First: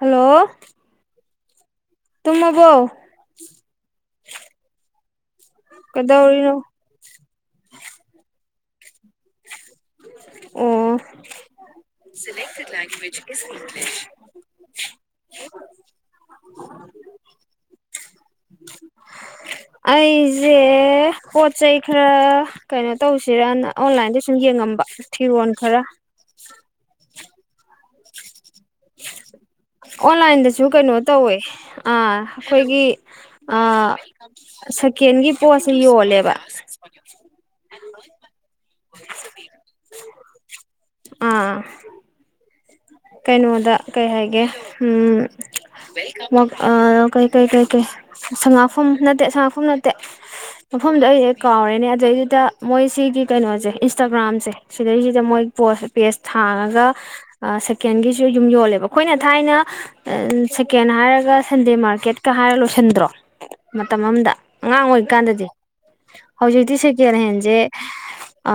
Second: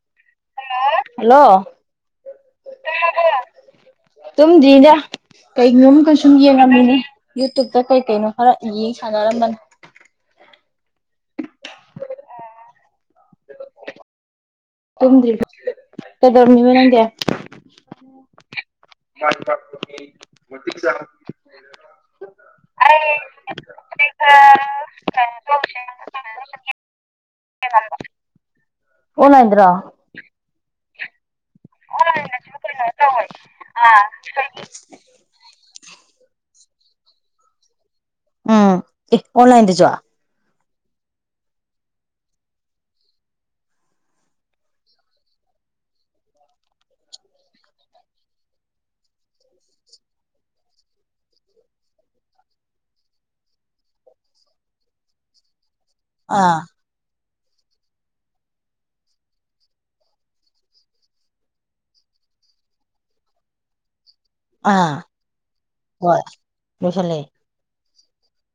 hello hello ꯇꯨꯝꯃꯕꯣ ꯇꯥꯔꯕꫭ ꯇꯨꯝꯗ꯭ꯔꯤꯗ ꯀꯩꯒꯤꯅꯣꯝ ꯀꯁꯨꯝ ꯀꯩꯗꯧꯔꯤꯅꯣ ꯌꯦꯡꯉꯝꯃꯤꯅꯦ ꯌꯨꯇꯨꯕ꯭ꯌꯨꯕꯇ ꯀꯩ ꯀꯩꯅꯣ ꯈꯔ ꯌꯦꯡ ꯁꯥꯟꯅꯔꯝꯕꯅꯤ ꯑꫭ ꯁꯦꯂꯦꯛꯇꯦꯗ ꯂꯦꯡꯒꯨꯋꯦ ꯇꯨꯝꯗ꯭ꯔꯤꯕꫭ ꯀꯩꯗꯧꯔꯝꯃꯤꯅ ꯅꯪꯗꯤ ꯑꯩꯖꯦ ꯄꯣꯠ ꯆꯩꯩ ꯈꯔ ꯀꯩꯅꯣ ꯇꯧꯁꯤꯔꯥꯅ ꯑꯣꯟꯂꯥꯏꯟꯗ ꯁꯨꯝ ꯌꯦꯡꯉꯝꯕ ꯐꯤꯔꯣꯟ ꯈꯔ [unintelligible] ꯑꫭꯟꯂꯥꯏꯟ ꯑꯣꯟꯂꯥꯏꯟꯗꯁꯨꯨ ꯀꯩꯅꫭ ꯇꯧꯋꯦ ꯑꯥ ꯑꯩꯈꯣꯏꯒꯤ ꯑꯥ ꯁꯦꯀꯦꯟꯒꯤ ꯄꯣꯠꯁꯦ ꯌꯣꯜꯂꯦꯕ ꯎꯝ ꯑꯦ ꯑꯣꯟꯂꯥꯏꯟꯗꯖꫭ ꯑꯥ ꯀꯩꯅꯣꯗ ꯀꯩ ꯍꯥꯏꯒꯦ ꯎꯝ ꯋ ꯑ ꯀꯩ ꯀꯩ ꯀꯩꯀꯩ ꯁꯉꯥꯛꯐꯝ ꯅꯠꯇꯦ ꯁꯉꯥꯛꯐꯝ ꯅꯠꯇꯦ ꯃꯐꯝꯗꯣ ꯑꯩ ꯑꯩ ꯀꯥꯎꯔꯦꯅꯦ ꯑꯗꯨꯗꯩꯗꯨꯗ ꯃꯣꯏ ꯁꯤꯒꯤ ꯀꯩꯅꯣꯁꯦ ꯏꯟꯁꯇꯥꯒ꯭ꯔꯥꯝꯁꯦ ꯁꯤꯗꯩꯁꯤꯗ ꯃꯣꯏ ꯄꯣꯁ ꯄꯦꯖ ꯑꯥ ꯍꯥꯡꯉꯒ ꯑ ꯁꯦ ꯁꯦꯀꯦꯟꯒꯤꯁꯨ ꯌꯨꯝ ꯌꯣꯜꯂꯦꯕ ꯑꯩꯈꯣꯏꯅ ꯊꯥꯏꯅ ꯁꯦꯀꯦꯟ ꯍꯥꯏꯔꯒ ꯁꯟꯗꯦ ꯃꯥꯔꯀꯦꯠꯀ ꯍꯥꯏꯔ ꯂꯣꯏꯁꯟꯗ꯭ꯔꯣ ꯃꯇꯝ ꯑꯝꯗ ꯑꯉꯥꯡ ꯑꯥ ꯑꯣꯏꯔꯤꯀꯥꯟꯗꯗꯤ ꯍꯣꯏ ꯍꯧꯖꯤꯛꯇꯤ ꯁꯦꯀꯦꯟ ꯂꯣꯏꯁꯜꯂꯦ ꯍꯦꯟꯁꯦ [unintelligible] ꯑ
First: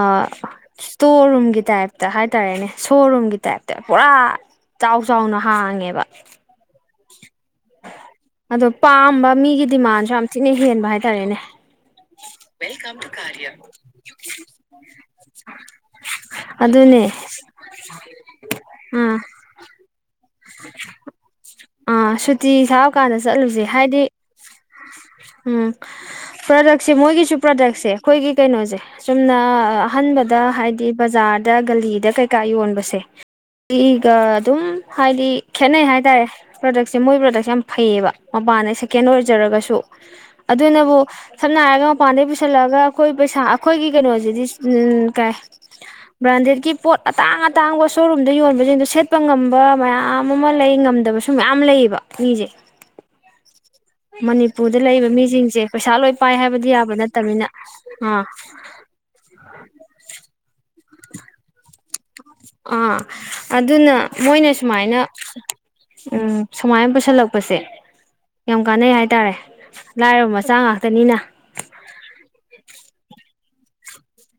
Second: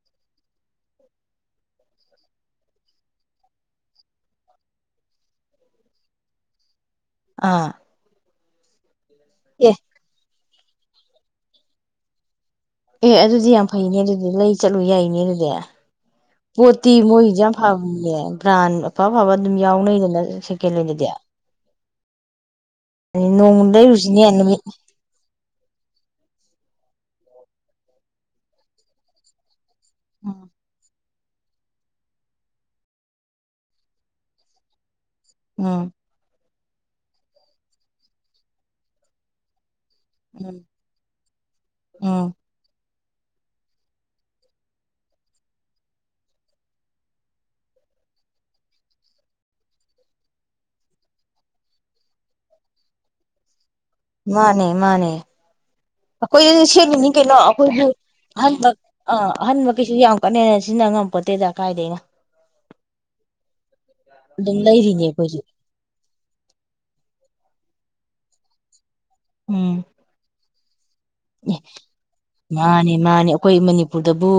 ꯁꯇꯣꯔ ꯔꯨꯝꯒꯤ ꯇꯥꯏꯞꯇ ꯍꯥꯏꯇꯥꯔꯦꯅꯦ ꯁꯣ ꯔꯨꯝꯒꯤ ꯇꯥꯏꯞꯇ ꯄꯨꯔꯥ ꯆꯥꯎ ꯆꯥꯎꯅ ꯍꯥꯡꯉꯦꯕ ꯑ ꯑꯗꯣ ꯄꯥꯝ ꯕ ꯃꯤꯒꯤ ꯗꯤꯃꯥꯟ ꯁꯨ ꯌꯥꯝ ꯁꯤꯅ ꯍꯦꯟꯕ ꯍꯥꯏꯇꯥꯔꯦꯅꯦ ꯑꯦ ꯑꯗꯨꯗꯤ ꯌꯥꯝ ꯐꯩꯅꯦ ꯗꯨꯗꯤ ꯂꯩ ꯆꯠꯂꯨ ꯌꯥꯏꯅꯦ ꯑꯗꯨꯗꯤ ꯄꯣꯠꯇꯤ ꯑꯗꯨꯅꯦ ꯃꯣꯏꯒꯤꯁꯨ ꯌꯥꯝ ꯐꯕ ꯅꯦ ꯕ꯭ꯔꯥꯟ ꯑꯐ ꯑꯥ ꯑꯐꯕ ꯑꯗꯨꯝ ꯌꯥꯎꯅꯩꯗꯅ ꯁꯦꯀꯦꯂꯦꯟ ꯗꯗꯤ ꯑ ꯁꯤꯠ ꯅꯣꯡꯃ ꯗꯩꯔꯨꯁꯤꯅꯦ ꯅꯨꯃꯤꯠ ꯎꯝ ꯄ꯭ꯔꯗꯛꯁꯦ ꯃꯣꯏꯒꯤꯁꯨ ꯄ꯭ꯔꯗꯛꯁꯦ ꯑꯈꯣꯏꯒꯤ ꯀꯩꯅꯣꯁꯦ ꯆꯨꯝꯅ ꯑ ꯑꯍꯟꯕꯗ ꯎꯝ ꯍꯥꯏꯗꯤ ꯕꯖꯥꯔꯗ ꯒꯂꯤꯗ ꯀꯩꯀꯥ ꯌꯣꯟꯕꯁꯦ ꯁꯤꯒ ꯑꯗꯨꯝ ꯍꯥꯏꯗꯤ ꯎꯝ ꯈꯦꯠꯅꯩ ꯍꯥꯏꯇꯥꯔꯦ ꯄ꯭ꯔꯗꯛꯁꯦ ꯃꯣꯏ ꯄ꯭ꯔꯗꯛꯁꯦ ꯌꯥꯝ ꯐꯩꯌꯦꯕ ꯃꯄꯥꯟꯗꯩ ꯁꯦꯀꯦꯟ ꯑꫭꯏꯔꯁꯨ ꯖꯔꯒꯁꯨ ꯎꯝ ꯑꯗꯨꯅꯕꯨ ꯁꯝꯅ ꯍꯥꯏꯔꯒ ꯎꯝ ꯃꯄꯥꯟꯗꯩ ꯄꯨꯁꯜꯂꯛꯑꯒ ꯑꯩꯈꯣꯏ ꯄꯩꯁꯥ ꯑꯩꯈꯣꯏꯒꯤ ꯀꯩꯅꯣꯁꯤꯗꯤ ꯀꯩ ꯑꯩꯈꯣꯏ ꯄꯩꯁꯥ ꯑꯩꯈꯣꯏꯒꯤ ꯀꯩꯅꯣꯖꯤꯗꯤ ꯕ꯭ꯔꯥꯟꯗꯦꯠꯀꯤ ꯄꯣꯠ ꯑꯇꯥꯡ ꯑꯇꯥꯡꯕ ꯁꯣꯔꯨꯝꯗ ꯌꯣꯟꯕꯁꯤꯡꯗꯣ ꯁꯦꯠꯄ ꯉꯝꯕ ꯃꯌꯥꯝ ꯑꯃ ꯂꯩ ꯉꯝꯗꯕꯁꯨ ꯃꯌꯥꯝ ꯂꯩꯌꯦꯕ ꯃꯤꯁꯦ ꯃꯥꯅꯦ ꯃꯅꯤꯄꯨꯔꯗ ꯂꯩꯕ ꯃꯥꯅꯦ ꯃꯤꯁꯤꯡꯁꯦ ꯄꯩꯁꯥ ꯂꯣꯏ ꯄꯥꯏ ꯑꯩꯈꯣꯏꯗꯁꯨ ꯍꯥꯏꯕꯗꯤ ꯌꯥꯕ ꯁꯦꯠꯂꯤꯅꯤ ꯀꯩꯅꯣ ꯅꯠꯇꯕꯅꯤꯅ ꯑꯩꯈꯣꯏꯁꯨ ꯑꯥ ꯑꯍꯟꯕ ꯑꯥ ꯑꯍꯟꯕ ꯀꯩꯁꯨ ꯌꯥꯝ ꯀꯟꯅ ꯍꯦꯟꯅꯥ ꯅ ꯁꯤꯖꯤꯟꯅꯉꯝ ꯄꯠꯇꯦꯗ ꯀꯥꯏꯗꯦꯅ ꯑꯥ ꯑꯗꯨꯅ ꯃꯣꯏꯅ ꯑꯗꯨꯝ ꯁꯨꯃꯥꯏꯅ ꯂꯩꯔꯤꯅꯦ ꯑꯩꯈꯣꯏꯁꯨ ꯎꯝ ꯁꯨꯃꯥꯏꯅ ꯄꯨꯁꯜꯂꯛꯄꯁꯦ ꯌꯥꯝ ꯀꯥꯟꯅ ꯍꯥꯏ ꯍꯥꯏꯇꯥꯔꯦ ꯂꯥꯏꯔꯕ ꯃꯆꯥ ꯉ ꯃꯥꯅꯦ ꯃꯥꯅꯤ ꯑꯩꯈꯣꯏ ꯃꯅꯤꯄꯨꯔ ꯕꯨ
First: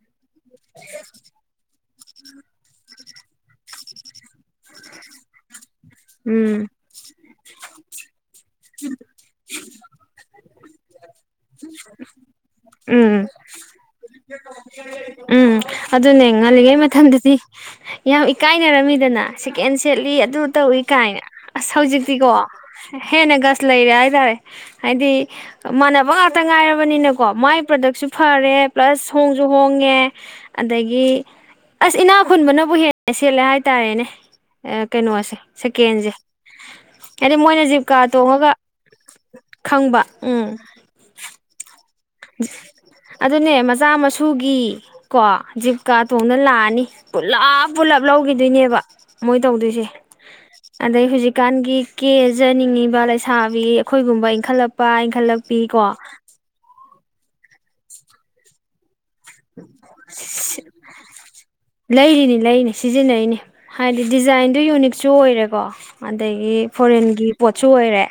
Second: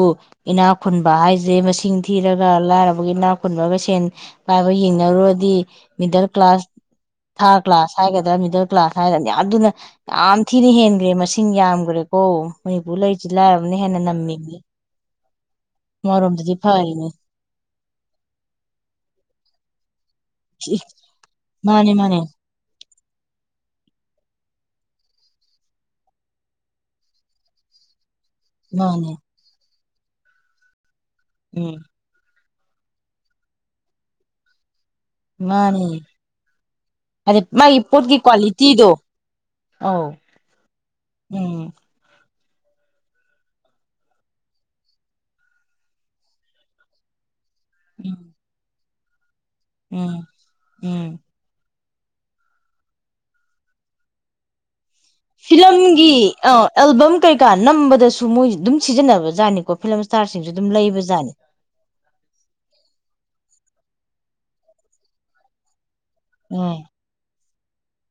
ꯏꯅꯥꯛ ꯈꯨꯟꯕ ꯍꯥꯏꯁꯦ ꯃꯁꯤꯡꯗꯤ ꯊꯤꯔꯒ ꯂꯥꯏꯔꯕꯒꯤ ꯅꯥ ꯈꯨꯟꯕꯒ ꯁꯦꯟ ꯄꯥꯏꯕ ꯌꯦꯡꯅꯔꯨꯔꯗꯤ ꯃꯤꯗꯜ ꯀ꯭ꯂꯥꯁ ꯎꯝ ꯊꯥꯔꯗ ꯀ꯭ꯂꯥꯁ ꯍꯥꯏꯒꯗꯔꯥ ꯃꯤꯗꯜ ꯀ꯭ꯂꯥꯁ ꯍꯥꯏꯔꯅꯤ ꯑꯗꯨꯅ ꯌꯥꯝ ꯊꯤꯅ ꯍꯦꯟꯒ꯭ꯔꯦ ꯃꯁꯤ ꯎꯝ ꯂꯥꯏꯔꯕꯅ ꯍꯦꯟꯅ ꯅꯝꯃꯤꯅꯤ ꯎꯝ ꯑꯗꯨꯅꯦ ꯑꯃꯔꯣꯝꯗꯗꯤ ꯉꯜꯂꯤꯉꯩ ꯐꯔꯤꯅꯤ ꯃꯇꯝꯗꯗꯤ ꯌꯥꯝ ꯏꯀꯥꯏꯅꯔꯝꯃꯤꯗꯅ ꯀꯦꯟꯁꯦꯜ ꯑꯗꯨ ꯇꯧꯏ ꯀꯥꯏꯅ ꯑꯁ ꯃꯥꯅꯦ ꯃꯥꯅꯦ ꯍꯧꯖꯤꯛꯇꯤꯀꯣ ꯍꯦꯟꯅ ꯒꯁ ꯂꯩꯔꯦ ꯍꯥꯏꯇꯥꯔꯦ ꯍꯥꯏꯗꯤ ꯃꯥꯟꯅꯕ ꯈꯛꯇ ꯉꯥꯏꯔꯕꯅꯤꯅꯀꯣ ꯃꯒꯤ ꯄ꯭ꯔꯗꯛꯁꯨ ꯐꯔꯦ ꯃꯥꯅꯦ ꯄ꯭ꯂꯁ ꯍꯣꯡꯁꯨ ꯍꯣꯡꯉꯦ ꯑꯗꯒꯤ ꯎꯝ ꯑꯁ ꯏꯅꯥ ꯈꯨꯟꯕꯅꯕꯨ ꯍꯦꯟꯅ ꯁꯦꯠꯂꯦ ꯍꯥꯏꯇꯥꯔꯦꯅꯦ ꯀꯩꯅꯣꯁꯦ ꯃꯥꯅꯦ ꯁꯦꯀꯦꯟꯁꯦ ꯍꯥꯏꯗꯤ ꯑꯗꯩ ꯃꯣꯏꯅ ꯃꯥꯒꯤ ꯖꯤꯞꯀꯥ ꯄꯣꯠꯀꯤ ꯇꯣꯡꯉꯒ ꯀ꯭ꯋꯥꯂꯤꯇꯤꯗꯣ ꯈꯪꯕ ꯑꯧ ꯎꯝ ꯎꯝ ꯑꯗꯨꯅꯦ ꯃꯆꯥ ꯃꯁꯨꯒꯤ ꯀꯣ ꯖꯤꯞꯀꯥ ꯇꯣꯡꯅ ꯂꯥꯛꯑꯅꯤ ꯄꯨꯜꯂꯞ ꯄꯨꯂꯞ ꯎꯝ ꯂꯧꯈꯤꯗꯣꯏꯅꯦꯕ ꯃꯣꯏ ꯇꯧꯗꯣꯏꯁꯦ ꯎꯝ ꯑꯗꯩ ꯎꯝ ꯍꯧꯖꯤꯛꯀꯥꯟꯒꯤ ꯀꯦꯖꯅꯤꯡꯉꯤꯕ ꯂꯩꯁꯥꯕꯤ ꯑꯩꯈꯣꯏꯒꯨꯝꯕ ꯏꯟꯈꯠꯂꯛ ꯐꯤꯂꯝꯝꯒꯤ ꯑ ꯑꯦꯜꯕꯝ ꯀꯩꯀꯥ ꯅꯝꯕꯗꯁꯨ ꯃꯣꯏ ꯁꯤꯖꯤꯟꯅꯕ ꯂꯩꯕꯥ ꯖꯠꯅꯤꯀꯣ ꯐꯤꯂꯝ ꯏꯁꯇꯥꯔ ꯑꯗꯨ ꯂꯩꯕꯠ ꯂꯩꯔꯤꯅꯤ ꯂꯩꯔꯤꯅꯤ ꯁꯤꯖꯤꯟꯅꯩꯅꯤ ꯍꯥꯏꯗꯤ ꯗꯤꯖꯥꯏꯟꯗꯣ ꯌꯨꯅꯤꯛꯁꯨ ꯑꯣꯏꯔꯦꯀꯣ ꯑꯗꯒꯤ ꯎꯝ ꯐꯣꯔꯦꯟꯒꯤ ꯄꯣꯠꯁꯨ ꯑꯣꯏꯔꯦ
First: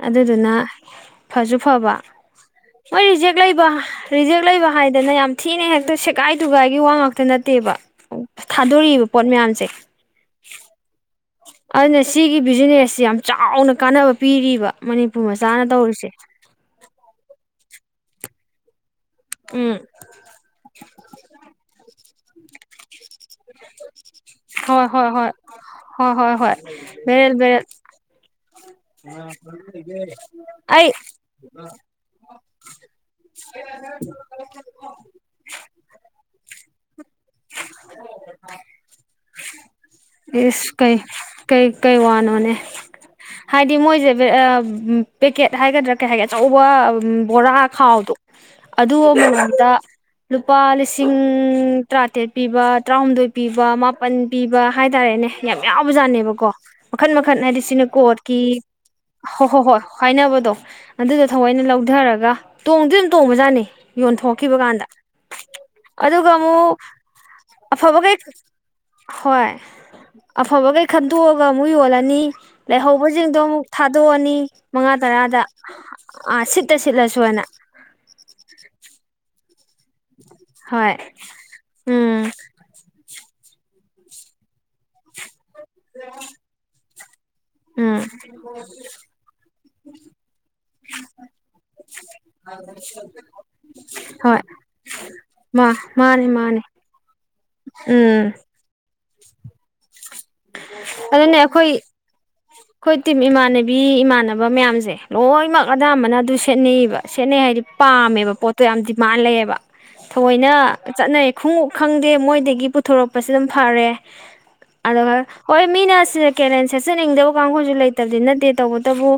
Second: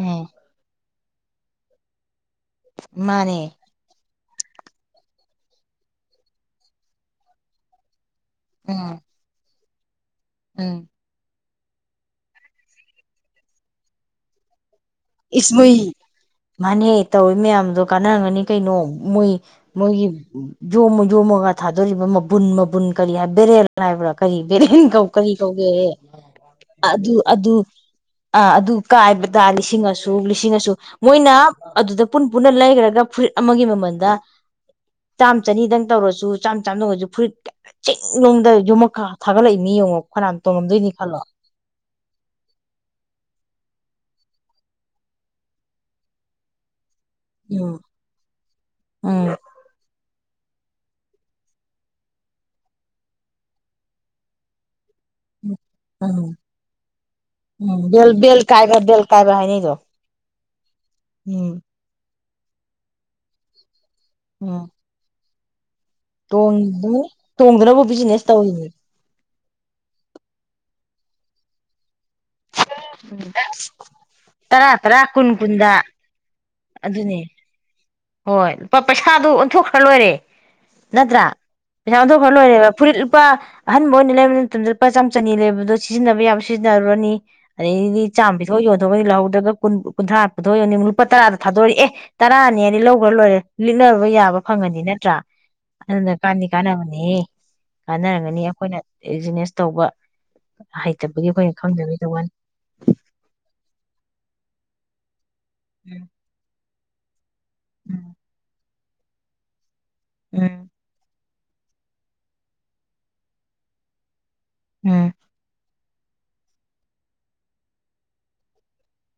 ꯎꯝ ꯑꯗꯨꯗꯨꯅ ꯐꯁꯨ ꯐꯕ ꯃꯣꯏ ꯖꯦꯛ ꯃꯥꯅꯦ ꯂꯩꯕ ꯔꯤꯖꯦꯛ ꯂꯩꯕ ꯍꯥꯏꯗꯅ ꯌꯥꯝ ꯊꯤꯅ ꯍꯦꯛꯇ ꯁꯦꯒꯥꯏ ꯇꯨꯒꯥꯏꯒꯤ ꯋꯥ ꯉꯥꯛꯇ ꯅꯠꯇꯦꯕ ꯎꯝ ꯊꯥꯗꯣꯔꯛꯏꯕ ꯄꯣꯠ ꯃꯌꯥꯝꯁꯦ ꯎꯝ ꯑꯗꯨꯅ ꯁꯤꯒꯤ ꯕꯤꯖꯤꯅꯦꯁꯁꯤ ꯌꯥꯝ ꯆꯥꯎꯅ ꯀꯥꯟꯅꯕ ꯄꯤꯔꯤꯕ ꯃꯅꯤꯄꯨꯔ ꯃꯆꯥꯅ ꯇꯧꯔꯤꯁꯦ ꯇꯧꯋꯤ ꯃꯌꯥꯝꯗꯣ ꯀꯥꯟꯅꯍꯝꯉꯅꯤ ꯀꯩꯅꯣ ꯃꯣꯏ ꯎꯝ ꯃꯣꯏꯒꯤꯣ ꯌꯝꯃꯥ ꯌꯣꯝꯃꯒ ꯍꯏꯊꯥꯗꯣꯔꯤꯕ ꯕꯨꯟ ꯃꯕꯨꯟ ꯀꯔꯤ ꯍꯥꯏ ꯕꯦꯔꯦꯜ ꯍꯥꯏꯕ꯭ꯔꯥ ꯀꯔꯤ ꯍꯣꯏ ꯕꯦꯔꯦꯟ ꯀꯧ ꯍꯣꯏ ꯍꯣꯏ ꯀꯔꯤ ꯀꯧꯒꯦ ꯍꯣꯏ ꯍꯣꯏ ꯍꯣꯏ ꯑꯗꯨ ꯕꯦꯔꯦꯜ ꯑꯗꯨ ꯕꯦꯔꯦꯜ ꯑꯗꯨ ꯀꯥꯏꯕꯗ ꯂꯤꯁꯤꯡ ꯁꯣꯛ ꯂꯤꯁꯤꯡ ꯑꯩ ꯃꯣꯏꯅ ꯑꯗꯨꯗ ꯄꯨꯟ ꯄꯨꯟꯅ ꯂꯩꯈ꯭ꯔꯒ ꯐꯨꯔꯤꯠ ꯑꯃꯒꯤ ꯃꯃꯜꯗ ꯆꯥꯝ ꯆꯅꯤꯗꯪ ꯇꯧꯔꯁꯨ ꯆꯥꯟꯂ ꯍꯧꯛ ꯍꯤ ꯐꯨꯔꯤꯠ ꯆꯤꯡꯅꯨꯡꯗ ꯌꯨꯝꯃꯛ ꯊꯥꯒꯠꯂꯛꯏ ꯃꯤ ꯌꯦꯡꯉꯣ ꯀꯅꯥ ꯏꯁ ꯇꯣꯡꯃꯝꯗꯣꯏꯅꯤ ꯀꯩ ꯈꯜꯂꯣ [inaudible] [inaudible] ꯀꯩ ꯗꯤ ꯃꯣꯏꯁꯦ ꯄꯦꯀꯦꯠ ꯍꯥꯏꯒꯗ꯭ꯔꯥ ꯀꯩ ꯍꯥꯏꯒꯦ ꯑꯆꯧꯕ ꯕꯣꯔꯥ ꯎꯝ ꯈꯥꯎꯗꯣ ꯑꯗꯨ ꯎꯝ ꯑꯃꯝꯗ ꯂꯨꯄꯥ ꯂꯤꯁꯤꯡ ꯇꯔꯥꯇꯔꯦꯠ ꯄꯤꯕ ꯇꯔꯥꯍꯨꯝꯗꯣꯏ ꯄꯤꯕ ꯃꯥꯄꯟ ꯄꯤꯕ ꯍꯥꯏꯇꯥꯔꯦꯅꯦ ꯌꯥꯝ ꯌꯥꯎꯕ ꯎꯝ ꯖꯥꯠꯅꯦꯕꯀꯣ ꯃꯈꯟ ꯃꯈꯟ ꯍꯥꯏꯗꯤ ꯎꯝ ꯁꯤꯅ ꯕꯦꯜ ꯀꯣꯠꯀꯤ ꯕꯦꯜ ꯀꯥꯏꯕ ꯕꯦꯜ ꯀꯥꯏꯕ ꯍꯣꯏ ꯍꯣꯏ ꯍꯥꯏꯅꯩꯗꯣ ꯍꯣꯏ ꯍꯥꯏꯅꯕꯗꯣ ꯑꯗꯨꯗꯣ ꯎꯝ ꯊꯑꯣꯏꯅ ꯂꯧꯊꯔꯒ ꯇꯣꯡꯗ ꯑꯗꯨꯝ ꯇꯣꯡꯕꯖꯥꯠꯅꯤ ꯌꯣꯟꯊꯣꯛꯈꯤꯕ ꯎꯝ ꯀꯥꯟꯗ ꯑꯗꯨꯒ ꯑꯃꯨ ꯑꯗꯨꯝ ꯇꯣꯡꯗꯅꯕꯕꯨ ꯕꯤꯖꯤꯅꯦꯁ ꯇꯧꯋꯅꯦ ꯍꯣꯏ ꯑꯐꯕꯈꯩ ꯈꯟꯗꯣꯛꯑꯒ ꯑꯃꯨꯛ ꯌꯣꯜꯂꯅꯤ ꯂꯩꯍꯧꯕꯁꯤꯡꯗꯣ ꯑꯃꯨꯛ ꯊꯥꯗꯣꯛꯑꯅꯤ ꯇꯔꯥ ꯃꯉꯥ ꯇꯔꯥ ꯀꯨꯟ ꯇꯔꯥꯗ ꯀꯨꯟꯗ ꯁꯤꯠ ꯇ ꯑꯗꯨꯅꯦ ꯁꯤꯠꯂꯁꯨ ꯑꯅ ꯍꯣꯏ ꯂꯨꯄꯥ ꯄꯩꯁꯥꯗꯨ ꯑꯣꯟꯊꯣꯛꯈ꯭ꯔ ꯂꯣꯏꯔꯦ ꯍꯣꯏ ꯅꯠꯇ꯭ꯔꯥ ꯄꯩꯁꯥ ꯎꯝ ꯑꯣꯟꯊꯣꯛꯈꯔ ꯂꯣꯏꯔꯦꯕ ꯐꯨꯔꯤꯠ ꯂꯨꯄꯥ ꯑꯟ ꯃꯣꯏ ꯂꯩꯕ ꯃꯇꯝꯗ ꯂꯨꯄꯥ ꯆꯥꯝ ꯆꯅꯤ ꯂꯩꯕ ꯁꯤꯖꯤꯟꯅꯕ ꯌꯥ ꯁꯤꯖꯤꯟꯅꯔꯨꯔꯅꯤ ꯎꯝ ꯑꯗꯩꯗꯤ ꯆꯥꯝ ꯄꯤꯊꯣꯛ ꯌꯣꯟꯊꯣꯛꯑꯅꯤ ꯂꯧꯍꯧꯗꯒ ꯀꯨꯟꯊ꯭ꯔꯥꯊꯣꯛ ꯌ ꯂꯨꯄꯥ ꯇꯔꯥ ꯊꯥꯗꯣꯔꯛ ꯑꯦ ꯇꯔꯥꯅꯤ ꯂꯤꯠꯍꯈ꯭ꯔ ꯂꯣꯏꯔꯦ ꯂꯤꯠꯅꯔꯕ ꯌꯥꯕ ꯍꯣꯏ ꯐꯪꯉꯅꯤ ꯅꯠꯇ꯭ꯔꯥ ꯃꯥ ꯑꯗꯨꯅ ꯃꯥꯅꯤ ꯀꯥꯟ ꯃꯥꯅꯤ ꯀꯥꯟꯅꯕꯅꯤ ꯎꯝ ꯀꯥꯟꯅꯔꯝꯒꯅꯤ ꯑꯩꯈꯣꯏꯅ ꯕꯤꯖꯤꯅꯦꯁ ꯇꯧꯕ ꯍꯩꯇꯕꯒꯤ ꯑꯗꯨꯅꯦ ꯑꯩꯈꯣꯏꯅ ꯑꯩꯈꯣꯏ ꯈꯪꯗꯕꯒꯤ ꯇꯧꯕꯅꯤ ꯑꯩꯈꯣꯏ ꯇꯤꯝ ꯏꯃꯥꯟꯅꯕꯤ ꯏꯃꯥꯟꯅꯕ ꯃꯌꯥꯝꯁꯦ ꯂꯣꯏꯅꯃꯛ ꯑꯗꯥꯕꯅ ꯑꯗꯨ ꯁꯦꯠꯅꯩꯑꯕ ꯁꯦꯠꯅꯩ ꯍꯥꯏꯗꯤ ꯄꯥꯝꯃꯦꯕ ꯄꯣꯠꯇꯣ ꯌꯥꯝꯗꯤ ꯃꯥꯂꯦꯕ ꯊꯑꯣꯏꯅ ꯎꯝ ꯆꯠꯅꯩ ꯈꯣꯡꯎꯞ ꯈꯪꯗꯦ ꯃꯣꯏꯗꯒꯤ ꯄꯨꯊꯣꯔꯛꯄꯁꯤ ꯑꯗꯨꯝ ꯐꯔꯦ ꯎꯝ ꯑ ꯍꯣꯏ ꯃꯤꯅꯦ ꯁꯤꯗ ꯀꯦꯂꯦꯟ ꯁꯦꯠꯆꯅꯤꯡꯗꯕ ꯀꯥꯡꯈꯣꯏꯁꯨ ꯂꯩꯇꯕꯗꯤ ꯅꯠꯇꯦ ꯇꯧꯕꯇꯕꯨ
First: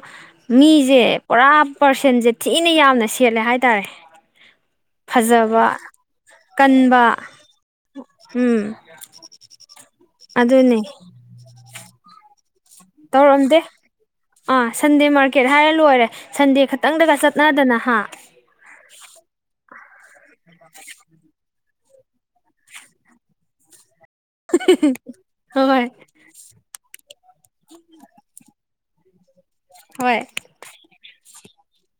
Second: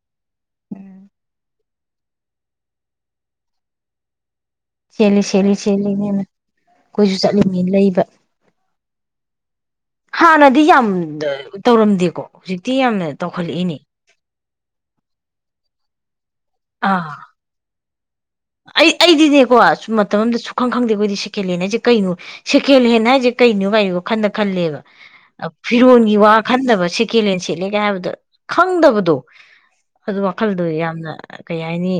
ꯃꯤꯁꯦ ꯄꯨꯔꯥ ꯄꯥꯔꯁꯦꯟꯁꯦ ꯊꯤꯅ ꯌꯥꯝꯅ ꯁꯦꯠꯂꯦ ꯍꯥꯏꯇꯥꯔꯦ ꯁꯦꯠꯂꯤ ꯁꯦꯠꯂꯤ ꯐꯖꯕ ꯁꯦꯠꯜꯂꯤ ꯃꯦꯝ ꯀꯟꯕ ꯑꯩꯈꯣꯏꯁꯨ ꯆꯠꯂꯤꯉ ꯂꯩꯕ [inaudible] ꯍꯥ ꯅꯗꯤ ꯑꯗꯨꯅꯤ ꯌꯥꯝ ꯇꯧꯔꯝꯗꯦꯀꯣ ꯍꯧꯖꯤꯛ ꯇꯧꯔꯝꯗꯦ ꯑ ꯁꯟꯗꯦ ꯃꯥꯔ ꯇꯤꯀꯦꯠ ꯍꯥꯏꯔ ꯂꯣꯏꯔꯦ ꯁꯟꯗꯦ ꯈꯛꯇꯪꯗꯒ ꯆꯠꯅꯗꯅ ꯍꯥ ꯑꯩꯗꯅꯦꯦꯀꯣ [inaudible] ꯃꯇꯝ ꯑꯗ ꯁ ꯈꯪ ꯈꯗꯦꯈꯣꯏ ꯁꯦꯀꯦꯂꯦ ꯍꯥꯏꯦ ꯀꯩꯅꯣ ꯁꯦꯀꯦꯂꯦꯟ ꯍꯥꯏꯖꯦ ꯀꯩꯩꯅꯣ ꯒꯥꯏꯌꯣ ꯈꯟꯅ ꯈꯟꯂꯦꯕ ꯍꯣꯏ ꯐꯤꯔꯣꯟꯒꯤ ꯋꯥ ꯈꯟꯗꯕ ꯀꯦꯂꯦꯟ ꯁꯦꯠꯂꯦꯒ ꯍꯥꯏꯕꯗ ꯈꯪꯗꯕꯗꯣ ꯍꯣꯏ ꯑꯗꯨ ꯋꯥꯈꯜꯗꯨ ꯌꯥꯝꯅ ꯀꯩ ꯍꯥꯏꯅꯤ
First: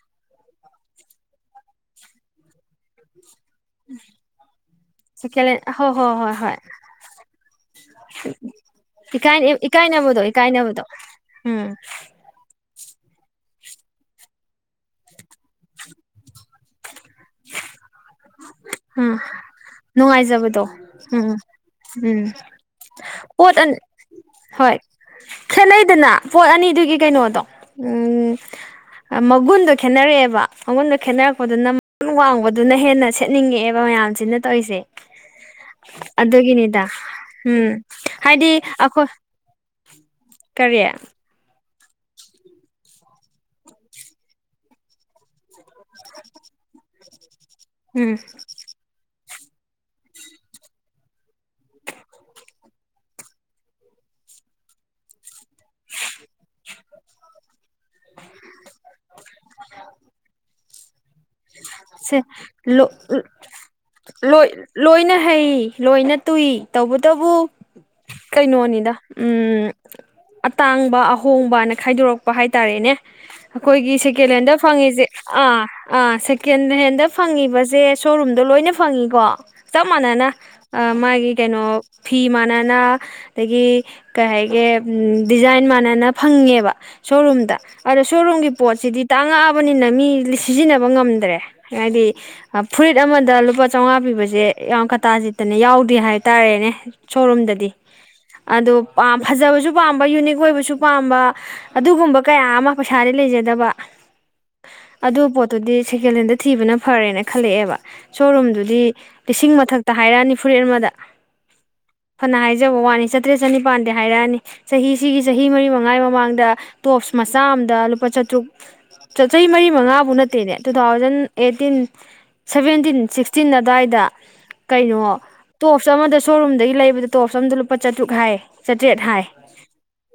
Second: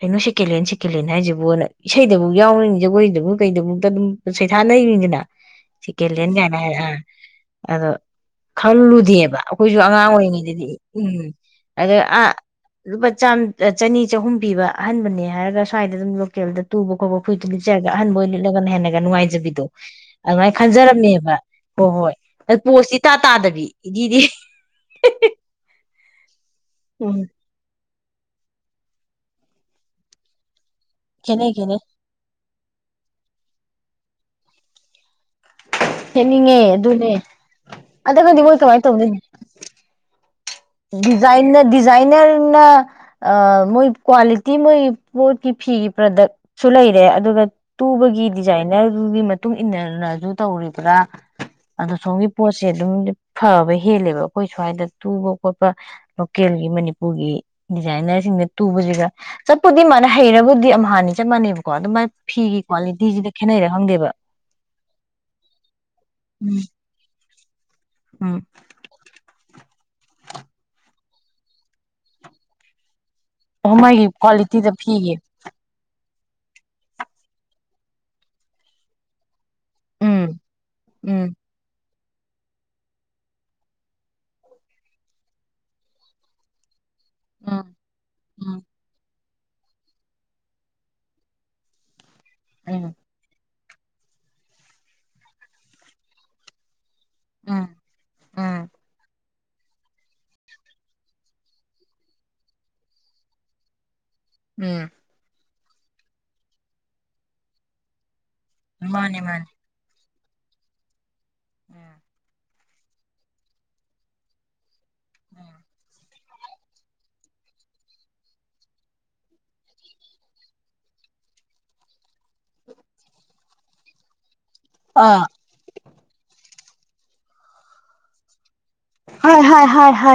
ꯀꯩꯅꯣ ꯁꯤꯀꯦꯜꯂ ꯀꯦꯂꯦꯟ ꯍꯥꯏꯁꯤꯕꯨꯅ ꯏꯁꯩꯗꯕꯨ ꯌꯥꯎꯔꯤꯅꯤ ꯖꯒꯣꯏꯗꯕꯨ ꯀꯩꯗꯧꯕꯛꯇ ꯑꯗꯨꯝ ꯁꯩꯊꯥꯅꯅꯤꯁꯤꯅ ꯁꯦꯀꯦꯟ ꯍꯣꯏ ꯍꯣꯏ ꯁꯦꯀꯦꯟ ꯍꯦꯟ ꯍꯣꯏ ꯍꯣꯏ ꯀꯥꯏꯅ ꯍꯥꯏ ꯑꯥ ꯑꯗꯣ ꯈꯜꯂꯨꯗꯦꯕ ꯏꯀꯥꯏ ꯑꯩꯈꯣꯏꯁꯨ ꯑꯉꯥꯡ ꯏꯀꯥꯏꯅꯕꯗꯣ ꯑꯣꯏꯔꯤꯉꯩꯗꯗꯤ ꯏꯀꯥꯏꯅꯕꯗꯣ ꯎꯝꯝ ꯎꯝ ꯑꯗ ꯑ ꯂꯄꯥ ꯆꯅꯤ ꯆꯍꯨꯝ ꯄꯤꯕ ꯑꯍꯟꯕꯅꯦ ꯍꯥꯏꯔꯒ ꯁꯋꯥꯏꯗ ꯑꯗꯨꯝ ꯂꯣꯀꯦꯜꯗ ꯇꯨꯕ ꯑꯣ ꯐꯨꯔꯤꯠꯗꯣ ꯂꯤꯠꯆꯔꯒ ꯑꯍꯟꯕ ꯑꯣꯏꯅ ꯂꯤꯠꯂꯒꯅ ꯍꯦꯟꯅꯒ ꯎꯝ ꯅꯨꯡꯉꯥꯏꯖꯕꯤꯗꯣ ꯑꯗꯨꯃꯥꯏꯅ ꯅꯨꯡꯉꯥꯏꯖꯕꯗꯣ ꯈꯟꯖꯔꯝꯃꯦꯕ ꯎꯝ ꯍꯣꯏ ꯍꯣꯏ ꯎꯝ ꯑꯗꯨ ꯄꯣꯁꯇꯤ ꯇꯇꯥ ꯄꯣꯠ ꯇꯥꯗꯕꯤ ꯑꯅꯤ ꯏꯗꯤꯗꯤ ꯍꯣꯏ ꯈꯦꯠꯅꯩꯗꯅ ꯄꯣꯠ ꯑꯅꯤꯗꯨꯒꯤ ꯎꯝ ꯀꯩꯅꯣꯗꯣ ꯎ ꯃꯒꯨꯟꯗꯣ ꯈꯦꯠꯅꯔꯛꯑꯦꯕ ꯃꯒꯨꯟꯗꯣ ꯈꯦꯠꯅꯩ ꯈꯦꯠꯅꯔꯛꯄꯗꯨꯅ ꯈꯦꯠꯅꯩ ꯋꯥꯡꯕꯗꯨꯅ ꯍꯦꯟꯅ ꯁꯦꯠꯅꯤꯡꯉꯛꯑꯦꯕ ꯃꯌꯥꯝꯁꯤꯅ ꯇꯧꯔꯤꯁꯦ ꯁꯦꯠꯅꯤꯡꯉꯦ ꯑꯗꯨꯒꯤꯅꯤꯗ ꯑꯗꯨꯅꯦ ꯎꯝ ꯑꯒꯗꯤ ꯃꯣꯏ ꯍꯥꯏꯗꯤ ꯀꯃꯥꯏꯅ ꯑꯩꯈꯣꯏ ꯇꯧꯗꯣꯏꯅꯤ ꯀꯔꯤ ꯗꯤꯖꯥꯏꯟ ꯗꯤꯖꯥꯏꯅꯔꯅ ꯃꯣꯏ ꯀ꯭ꯋꯥꯂꯤꯇꯤ ꯃꯣꯏ ꯐꯤ ꯐꯤꯒꯤ ꯄ꯭ꯔꯗꯛꯁꯨ ꯂꯩꯔꯦ ꯑꯗꯨꯒ ꯎꯝ ꯇꯨꯕꯒꯤ ꯗꯤꯖꯥꯏꯟꯅꯔꯗꯨꯒꯤ ꯃꯇꯨꯡ ꯏꯟꯅꯅꯁꯨ ꯇꯧꯔꯤꯕ꯭ꯔꯥ ꯑꯗꯣ ꯁꯣꯝꯒꯤ ꯄꯣꯠꯁꯦ ꯑꯗꯨꯝ ꯐꯕ ꯍꯦꯜꯂꯦꯕ ꯑꯩꯈꯣꯏ ꯁ꯭ꯋꯥꯏꯗ ꯇꯨꯕ ꯈꯣꯠꯄ ꯂꯣꯀꯦꯜꯒꯤ ꯃꯅꯤꯄꯨꯔꯒꯤ ꯗꯤꯖꯥꯏꯟꯅꯔꯁꯤꯡꯗ ꯇꯨꯕꯁꯤꯒ ꯆꯠꯄꯨꯗꯤ ꯃꯥꯥꯟꯅ ꯍꯩꯔꯕꯕꯨꯗꯤ ꯑꯃ ꯍꯥꯟꯅꯤ ꯆꯞ ꯃꯥꯟꯅꯩꯕꯀꯣ ꯑꯗꯨ ꯃꯥꯏ ꯁꯦ ꯐꯤꯒꯤ ꯀ꯭ꯋꯥꯂꯤꯇꯤꯁꯤꯗ ꯈꯦꯠꯅꯩꯔ ꯈꯪꯗꯦꯕ ꯂꯣꯏ ꯂꯣꯏꯅ ꯍꯩ ꯂꯣꯏꯅ ꯇꯨꯏ ꯎꯝ ꯇꯧꯕꯇꯕꯨ ꯎꯝ ꯀꯩꯅꯣꯅꯤꯗ ꯎꯝ ꯑꯇꯥꯡꯕ ꯑꯍꯣꯡꯕꯅ ꯈꯥꯏꯗꯣꯔꯛꯄ ꯍꯥꯏꯇꯥꯔꯦꯅꯦ ꯑꯣ ꯑꯩꯈꯣꯏꯒꯤ ꯃꯥꯒꯤ ꯁꯦꯀꯦꯟ ꯍꯦꯟꯗ ꯀ꯭ꯋꯥꯂꯤꯇꯤꯗ ꯐꯪꯉꯁꯦ ꯐꯤꯒꯤ ꯑꯥ ꯑꯥ ꯀꯀꯦꯟ ꯍꯦꯟꯗ ꯐꯪꯉꯤꯕꯁꯦ ꯁꯣꯔꯨꯝꯗꯣ ꯂꯣꯏꯅ ꯐꯪꯉꯤꯀꯣ ꯆꯞ ꯃꯥꯟꯅꯅ ꯎꯝ ꯃꯥꯒꯤ ꯎꯝ ꯀꯩꯅꯣ ꯐꯤ ꯃꯥꯟꯅꯅ ꯑꯗꯒꯤ ꯀꯩ ꯍꯥꯏꯒꯦ ꯗꯤꯖꯥꯏꯟ ꯃꯥꯟꯅꯅ ꯐꯪꯉꯦꯕ ꯁꯣꯔꯨꯝꯗ ꯎꯝ ꯑꯗ ꯁꯣꯔꯨꯝꯒꯤ ꯎꯝ ꯄꯣꯠꯁꯤꯗꯤ ꯇꯥꯡꯉꯛꯑꯕꯅꯤꯅ ꯃꯤ ꯁꯤꯖꯤꯟꯅꯕ ꯉꯝꯗ꯭ꯔꯦ ꯃꯗꯤ ꯎꯝ ꯐꯨꯔꯤꯠ ꯑꯃꯗ ꯂꯨꯄꯥ ꯆꯥꯝꯃꯉꯥ ꯄꯤꯕꯁꯦ ꯌꯥꯝ ꯀꯇꯥ ꯆꯠꯇꯅ ꯌꯥꯎꯗꯦ ꯍꯥꯏꯇꯥꯔꯦꯅꯦ ꯎꯝ ꯁꯣꯣꯔꯨꯝꯗꯗꯤ ꯎꯝ ꯑꯣ ꯐꯖꯕꯁꯨ ꯄꯥꯝꯕ ꯌꯨꯅꯤꯛ ꯑꯣꯏꯕꯁꯨ ꯄꯥꯝꯕ ꯑꯗꯨꯒꯨꯝꯕ ꯀꯌꯥ ꯑꯃ ꯄꯩꯁꯥꯗꯤ ꯂꯩꯖꯗꯕ ꯎꯝ ꯑꯗ ꯄꯣ ꯑꯗꯨꯗꯤ ꯁꯤꯀꯦꯜꯦꯟꯗꯦ ꯊꯤꯕꯅ ꯐꯔꯦꯅ ꯈꯜꯂꯛꯑꯦꯕ ꯁꯣꯔꯨꯝꯗꯨꯗꯤ ꯃꯥꯅꯦ ꯃꯥꯅꯦ ꯂꯤꯁꯤꯡ ꯃꯊꯛꯇ ꯍꯥꯏꯔꯥ ꯅꯤꯐꯨꯔꯤꯦꯠ ꯑꯃꯗ ꯍꯅ ꯍꯥꯏ ꯄꯤꯖꯕ ꯋꯥꯅꯤ ꯆꯥꯇ꯭ꯔꯦꯠ ꯆꯅꯤꯄꯥꯟꯗ ꯍꯥꯏꯔꯛꯑꯅꯤ ꯆꯍꯤꯁꯤꯒꯤ ꯆꯍꯤ ꯃꯔꯤ ꯃꯉꯥꯒꯤ ꯃꯃꯥꯡꯗ ꯇꯣꯞꯁ ꯃꯆꯥ ꯑꯝꯗ ꯂꯨꯄꯥ ꯆꯥꯇ꯭ꯔꯨꯛ ꯆꯍꯤ ꯃꯔꯤ ꯃꯉꯥꯕꯨ ꯅꯠꯇꯦꯅꯦ two thousand eighteen seventeen sixteen ꯑꯗꯨꯋꯥꯏꯗ ꯀꯩꯅꯣ ꯑꯥ ꯇꯣꯞꯁ ꯑꯃꯗ ꯁꯣꯔꯨꯝꯗꯒꯤ ꯂꯩꯕꯗꯣꯞꯁꯝꯣ ꯂꯨꯄꯥ ꯆꯥꯇ꯭ꯔꯨꯛ ꯍꯥꯏꯌꯦ ꯍꯣꯏ ꯍꯣꯏ ꯍ ꯍ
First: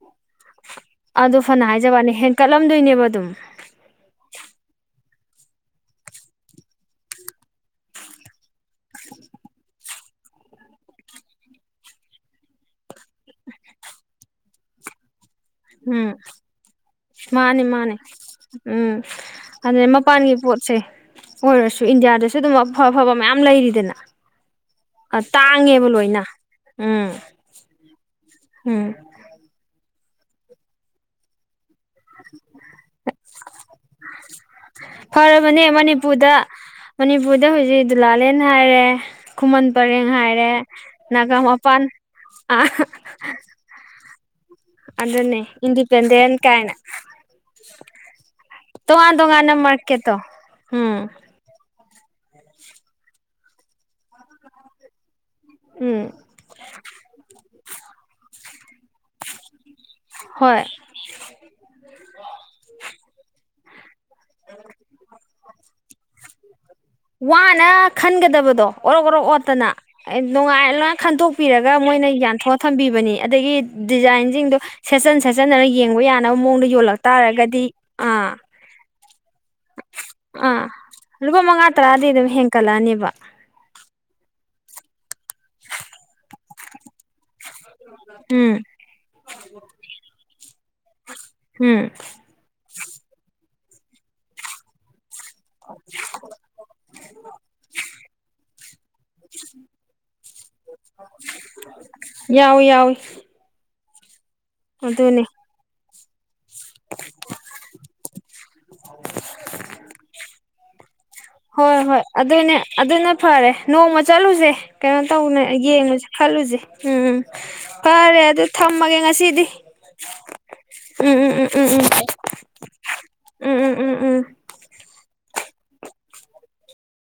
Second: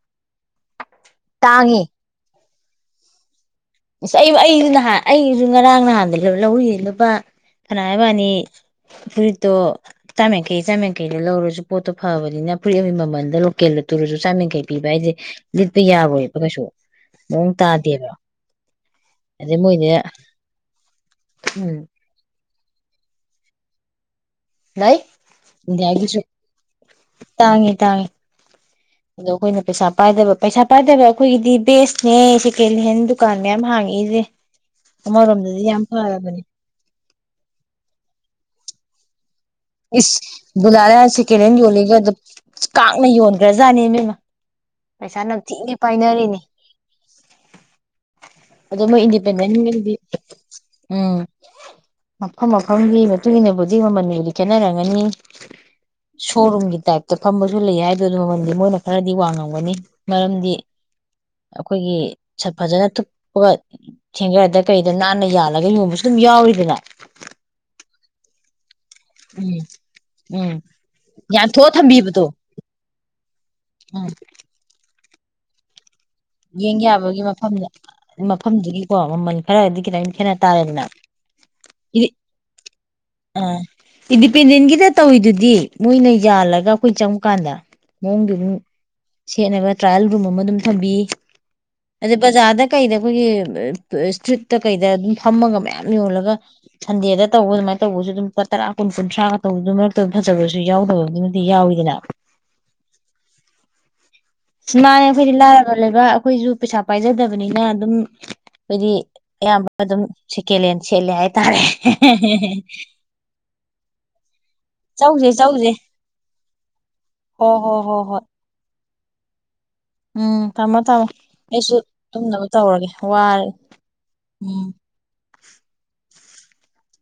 [unintelligible] ꯑꯗꯨ ꯐꯅ ꯍꯥꯏꯖꯕꯅꯦ ꯍꯦꯟ ꯀꯠꯂꯝꯗꯣꯏꯅꯦꯕ ꯑꯗꯨꯝ ꯑꯁ ꯑꯩ ꯑꯩꯁꯨ ꯅꯍꯥꯟ ꯑꯩꯁꯨ ꯉꯔꯥꯡ ꯅꯍꯥꯟꯗ ꯂꯧꯔꯤꯌꯦ ꯂꯨꯄꯥ ꯐꯅꯥ ꯍꯕꯥꯅꯤ ꯐꯨꯔꯤꯠꯇꯣ ꯆꯥꯝꯃꯡꯈꯩ ꯆꯥꯝꯃꯡꯈꯩꯗ ꯂꯧꯔꯁꯨ ꯄꯣꯠꯇꯣ ꯐꯕꯅꯤꯅ ꯐꯨꯔꯤꯠ ꯑꯃꯒꯤ ꯃꯃꯟꯗ ꯂꯣꯀꯦꯜꯗ ꯇꯨꯔꯁꯨ ꯆꯥꯝꯃꯡꯈꯩ ꯄꯤꯕ ꯍꯥꯏꯁꯦ ꯂꯤꯠꯄ ꯌꯥꯔꯣꯏꯕ ꯀꯩꯁꯨ ꯃꯑꯣꯡ ꯃꯥꯅꯦ ꯃꯥꯅꯦ ꯇꯥꯗꯦꯕ ꯎꯝ ꯑꯗꯩ ꯃꯣꯏꯗ ꯑꯗꯨꯅ ꯃꯄꯥꯟꯒꯤ ꯄꯣꯠꯁꯦ ꯎꯝ ꯑꯣꯏꯔꯁꯨ ꯏꯟꯗꯤꯌꯥꯗꯁꯨ ꯁ ꯑꯗꯨꯝ ꯑꯐ ꯑꯐꯕ ꯃꯌꯥꯝ ꯂꯩꯔꯤꯗꯅ ꯂꯩ ꯇꯥꯡꯉꯦꯕ ꯏꯗꯤꯌꯥꯒꯤꯁꯨ ꯂꯣꯏꯅ ꯎꯝ ꯇꯥꯡꯉꯤ ꯇꯥꯡꯉꯤ ꯎꯝ ꯑꯗꯣ ꯑꯩꯈꯣꯏꯅ ꯄꯩꯁꯥ ꯄꯥꯏꯗꯕ ꯄꯩꯁꯥ ꯄꯥꯏꯗꯕ ꯑꯩꯈꯣꯏꯒꯤꯗꯤ ꯦꯁꯅꯦ ꯁꯦꯀꯦꯟ ꯍꯦꯟ ꯗꯨꯀꯥꯟ ꯃꯌꯥꯝ ꯍꯥꯡꯉꯛꯏꯁꯦ ꯑꯃꯔꯣꯝꯗꯗꯤ ꯐꯔꯕꯅꯦ ꯌꯥꯝ ꯃꯅꯤꯄꯨꯔꯗ ꯐꯔꯕꯅꯦ ꯇꯔꯦ ꯏꯁ ꯕꯨꯂꯥꯂ ꯁꯦꯀꯦꯟ ꯍꯦꯟ ꯃꯄꯥꯟ ꯌꯣꯜꯂꯤꯒꯗ ꯑ ꯀꯅ ꯌꯣꯟꯈ꯭ꯔꯖꯥꯠꯅꯦ ꯃꯦꯝꯃ ꯑꯗꯨꯅꯦ ꯏꯟꯗꯤꯄꯦꯟꯗꯦꯟ ꯀꯥꯏꯅ ꯑꯗꯣ ꯃꯣꯏ ꯇꯣꯉꯥꯟ ꯇꯣꯉꯥꯟꯅ ꯏꯟꯗꯤꯄꯦꯟꯗꯦꯟꯒꯤꯗꯤ ꯃꯥꯀꯦ ꯇꯣ ꯎꯝ ꯃꯐꯝ ꯃꯐꯝꯒꯤ ꯃꯇꯨꯡ ꯏꯟꯅꯕꯨꯗꯤ ꯃꯃꯜꯕꯨꯗꯤ ꯈꯦꯠꯅꯔꯝꯒꯅꯤ ꯎꯝ ꯁꯣꯔꯨꯝꯝꯒꯤ ꯇꯥꯏꯞꯇ ꯐꯝꯕ ꯑꯗꯨ ꯂꯩ ꯍꯥꯏꯗ ꯑꯗꯨ ꯃꯃꯜꯗꯤ ꯃꯣꯏꯅ ꯈꯔꯗꯤ ꯋꯥꯡ ꯉꯧꯋꯦ ꯑꯃꯅꯤꯅꯤ ꯃꯔꯝꯗꯤ ꯍꯣꯏ ꯑꯩꯈꯣꯏꯒꯤ ꯐꯖꯅ ꯑꯗꯨꯒ ꯊꯦꯡꯒꯔꯗ ꯀꯩꯗ ꯅꯥꯟꯅ ꯌꯥꯜꯂꯒ ꯌꯣꯟꯕꯁꯨ ꯑꯗꯨꯝ ꯌꯥꯎꯔꯤꯗꯅ ꯋꯥꯅ ꯈꯟꯒꯗꯕꯗꯣ ꯑꯣꯔꯣꯛ ꯑꯣꯔꯣꯛ ꯎꯝ ꯑꯣꯠꯇꯅ ꯎꯝ ꯅꯨꯡꯉꯥꯏꯔ ꯂꯣꯏ ꯌꯥꯟꯊꯣꯛꯑ ꯈꯟꯗꯣꯛꯄꯤꯔꯒ ꯃꯣꯏꯅ ꯊꯝꯕꯤꯕꯗꯣ ꯌꯥꯟꯊꯣꯛꯑ ꯊꯝꯕꯤꯕꯅꯤ ꯑꯗꯒꯤ ꯎꯝ ꯗꯤꯖꯥꯏꯟꯁꯤꯡꯗꯣ ꯁꯦꯠꯆꯟ ꯆꯠꯆꯅꯅ ꯌꯦꯡꯕ ꯌꯥꯅꯤ ꯌꯦꯡ ꯌꯥꯕꯒꯤ ꯃꯐꯝ ꯃꯐꯝꯗꯨꯒꯤꯀꯣ ꯃꯃꯜ ꯈꯔꯗꯤ ꯈꯤꯇꯝ ꯈꯦꯠꯅ ꯇꯥꯔꯦꯗꯅ ꯗ ꯑꯗꯨꯝ ꯍꯦꯡꯡ ꯀꯂꯅꯤꯕ ꯄꯅꯤꯤꯟꯒꯤꯗꯤ ꯇꯧ ꯑꯣꯏꯗꯨꯗꯤ ꯗꯤ ꯃꯣꯏꯅ ꯌꯥꯜꯂꯒ ꯑꯩꯈꯣꯏ ꯆꯪꯕꯀꯥꯟꯗ ꯃꯑꯣꯡꯗꯨ ꯑꯗꯨꯝ ꯎꯝ ꯁꯦꯠꯅꯕ ꯇ꯭ꯔꯥꯏꯌꯦꯜ ꯔꯨꯝ ꯑꯃ ꯑꯗꯨꯝ ꯊꯝꯕꯤ ꯎꯝ ꯑꯗ ꯕꯖꯥꯗ ꯀꯩꯗ ꯀꯣꯏ ꯏꯁꯇꯇ ꯀꯩꯗ ꯐꯝꯃꯒ ꯃꯌꯥꯝ ꯌꯣꯜꯂꯒ ꯁꯟꯗꯦꯗ ꯇꯧꯕ ꯑꯗꯨꯃꯥꯏꯅ ꯇꯧꯕꯁꯨ ꯑꯗꯨꯝ ꯇꯔꯥ ꯀꯨꯟ ꯀꯨꯟꯊ꯭ꯔꯥꯒ ꯇꯧꯕꯗꯨ ꯃꯔꯛꯇ ꯐꯖꯕꯁꯨ ꯌꯥꯎꯗꯕꯗꯨꯃꯗꯤ ꯌꯥꯎꯋꯤꯗꯅ ꯌꯥꯎꯏ ꯌꯥꯎꯏ ꯃꯤꯅꯥꯏ ꯑꯗꯨꯅꯦ ꯑꯩꯈꯣꯏꯗꯤ ꯍꯥꯏꯔꯒꯥ ꯂꯩꯕꯥꯛ ꯑꯩꯈꯣꯏꯁꯨ ꯄꯩꯁꯥ ꯄꯥꯏꯖꯗꯕꯅꯤꯅ ꯑꯗꯨꯝ ꯍꯥꯏꯣꯏꯗꯤ ꯑꯌꯥꯝꯕ ꯑꯗꯨꯝ ꯀꯂꯦꯟ ꯍꯣꯏ ꯍꯣꯏ ꯑꯗꯨꯅꯦ ꯑꯗꯨꯅ ꯐꯔꯦ ꯅꯣꯡꯃ ꯆꯠꯂꯨꯁꯦ ꯀꯩꯅꯣ ꯇꯧ ꯆꯧꯁꯦ ꯆꯧꯁꯦ ꯌꯦꯡꯉꯨꯁꯦ ꯈꯜꯂꯨꯁꯦ ꯎꯝ ꯍꯣ ꯍꯣ ꯍꯣ ꯐꯔꯦ ꯍꯣꯏ ꯑꯗꯨ ꯊꯝꯃꯒꯦ ꯉꯁꯤꯗꯤ ꯎꯝ ꯊꯝꯃꯣ ꯊꯝꯃꯣ ꯎꯝ ꯎꯝ ꯎꯝ ꯎꯝ ꯑꯩꯁꯨ ꯇꯨꯝꯅꯕ ꯇꯧꯔꯒꯦ ꯋꯥꯔꯦ ꯎꯝ ꯎꯝ ꯎꯝ ꯎꯝ ꯎꯝ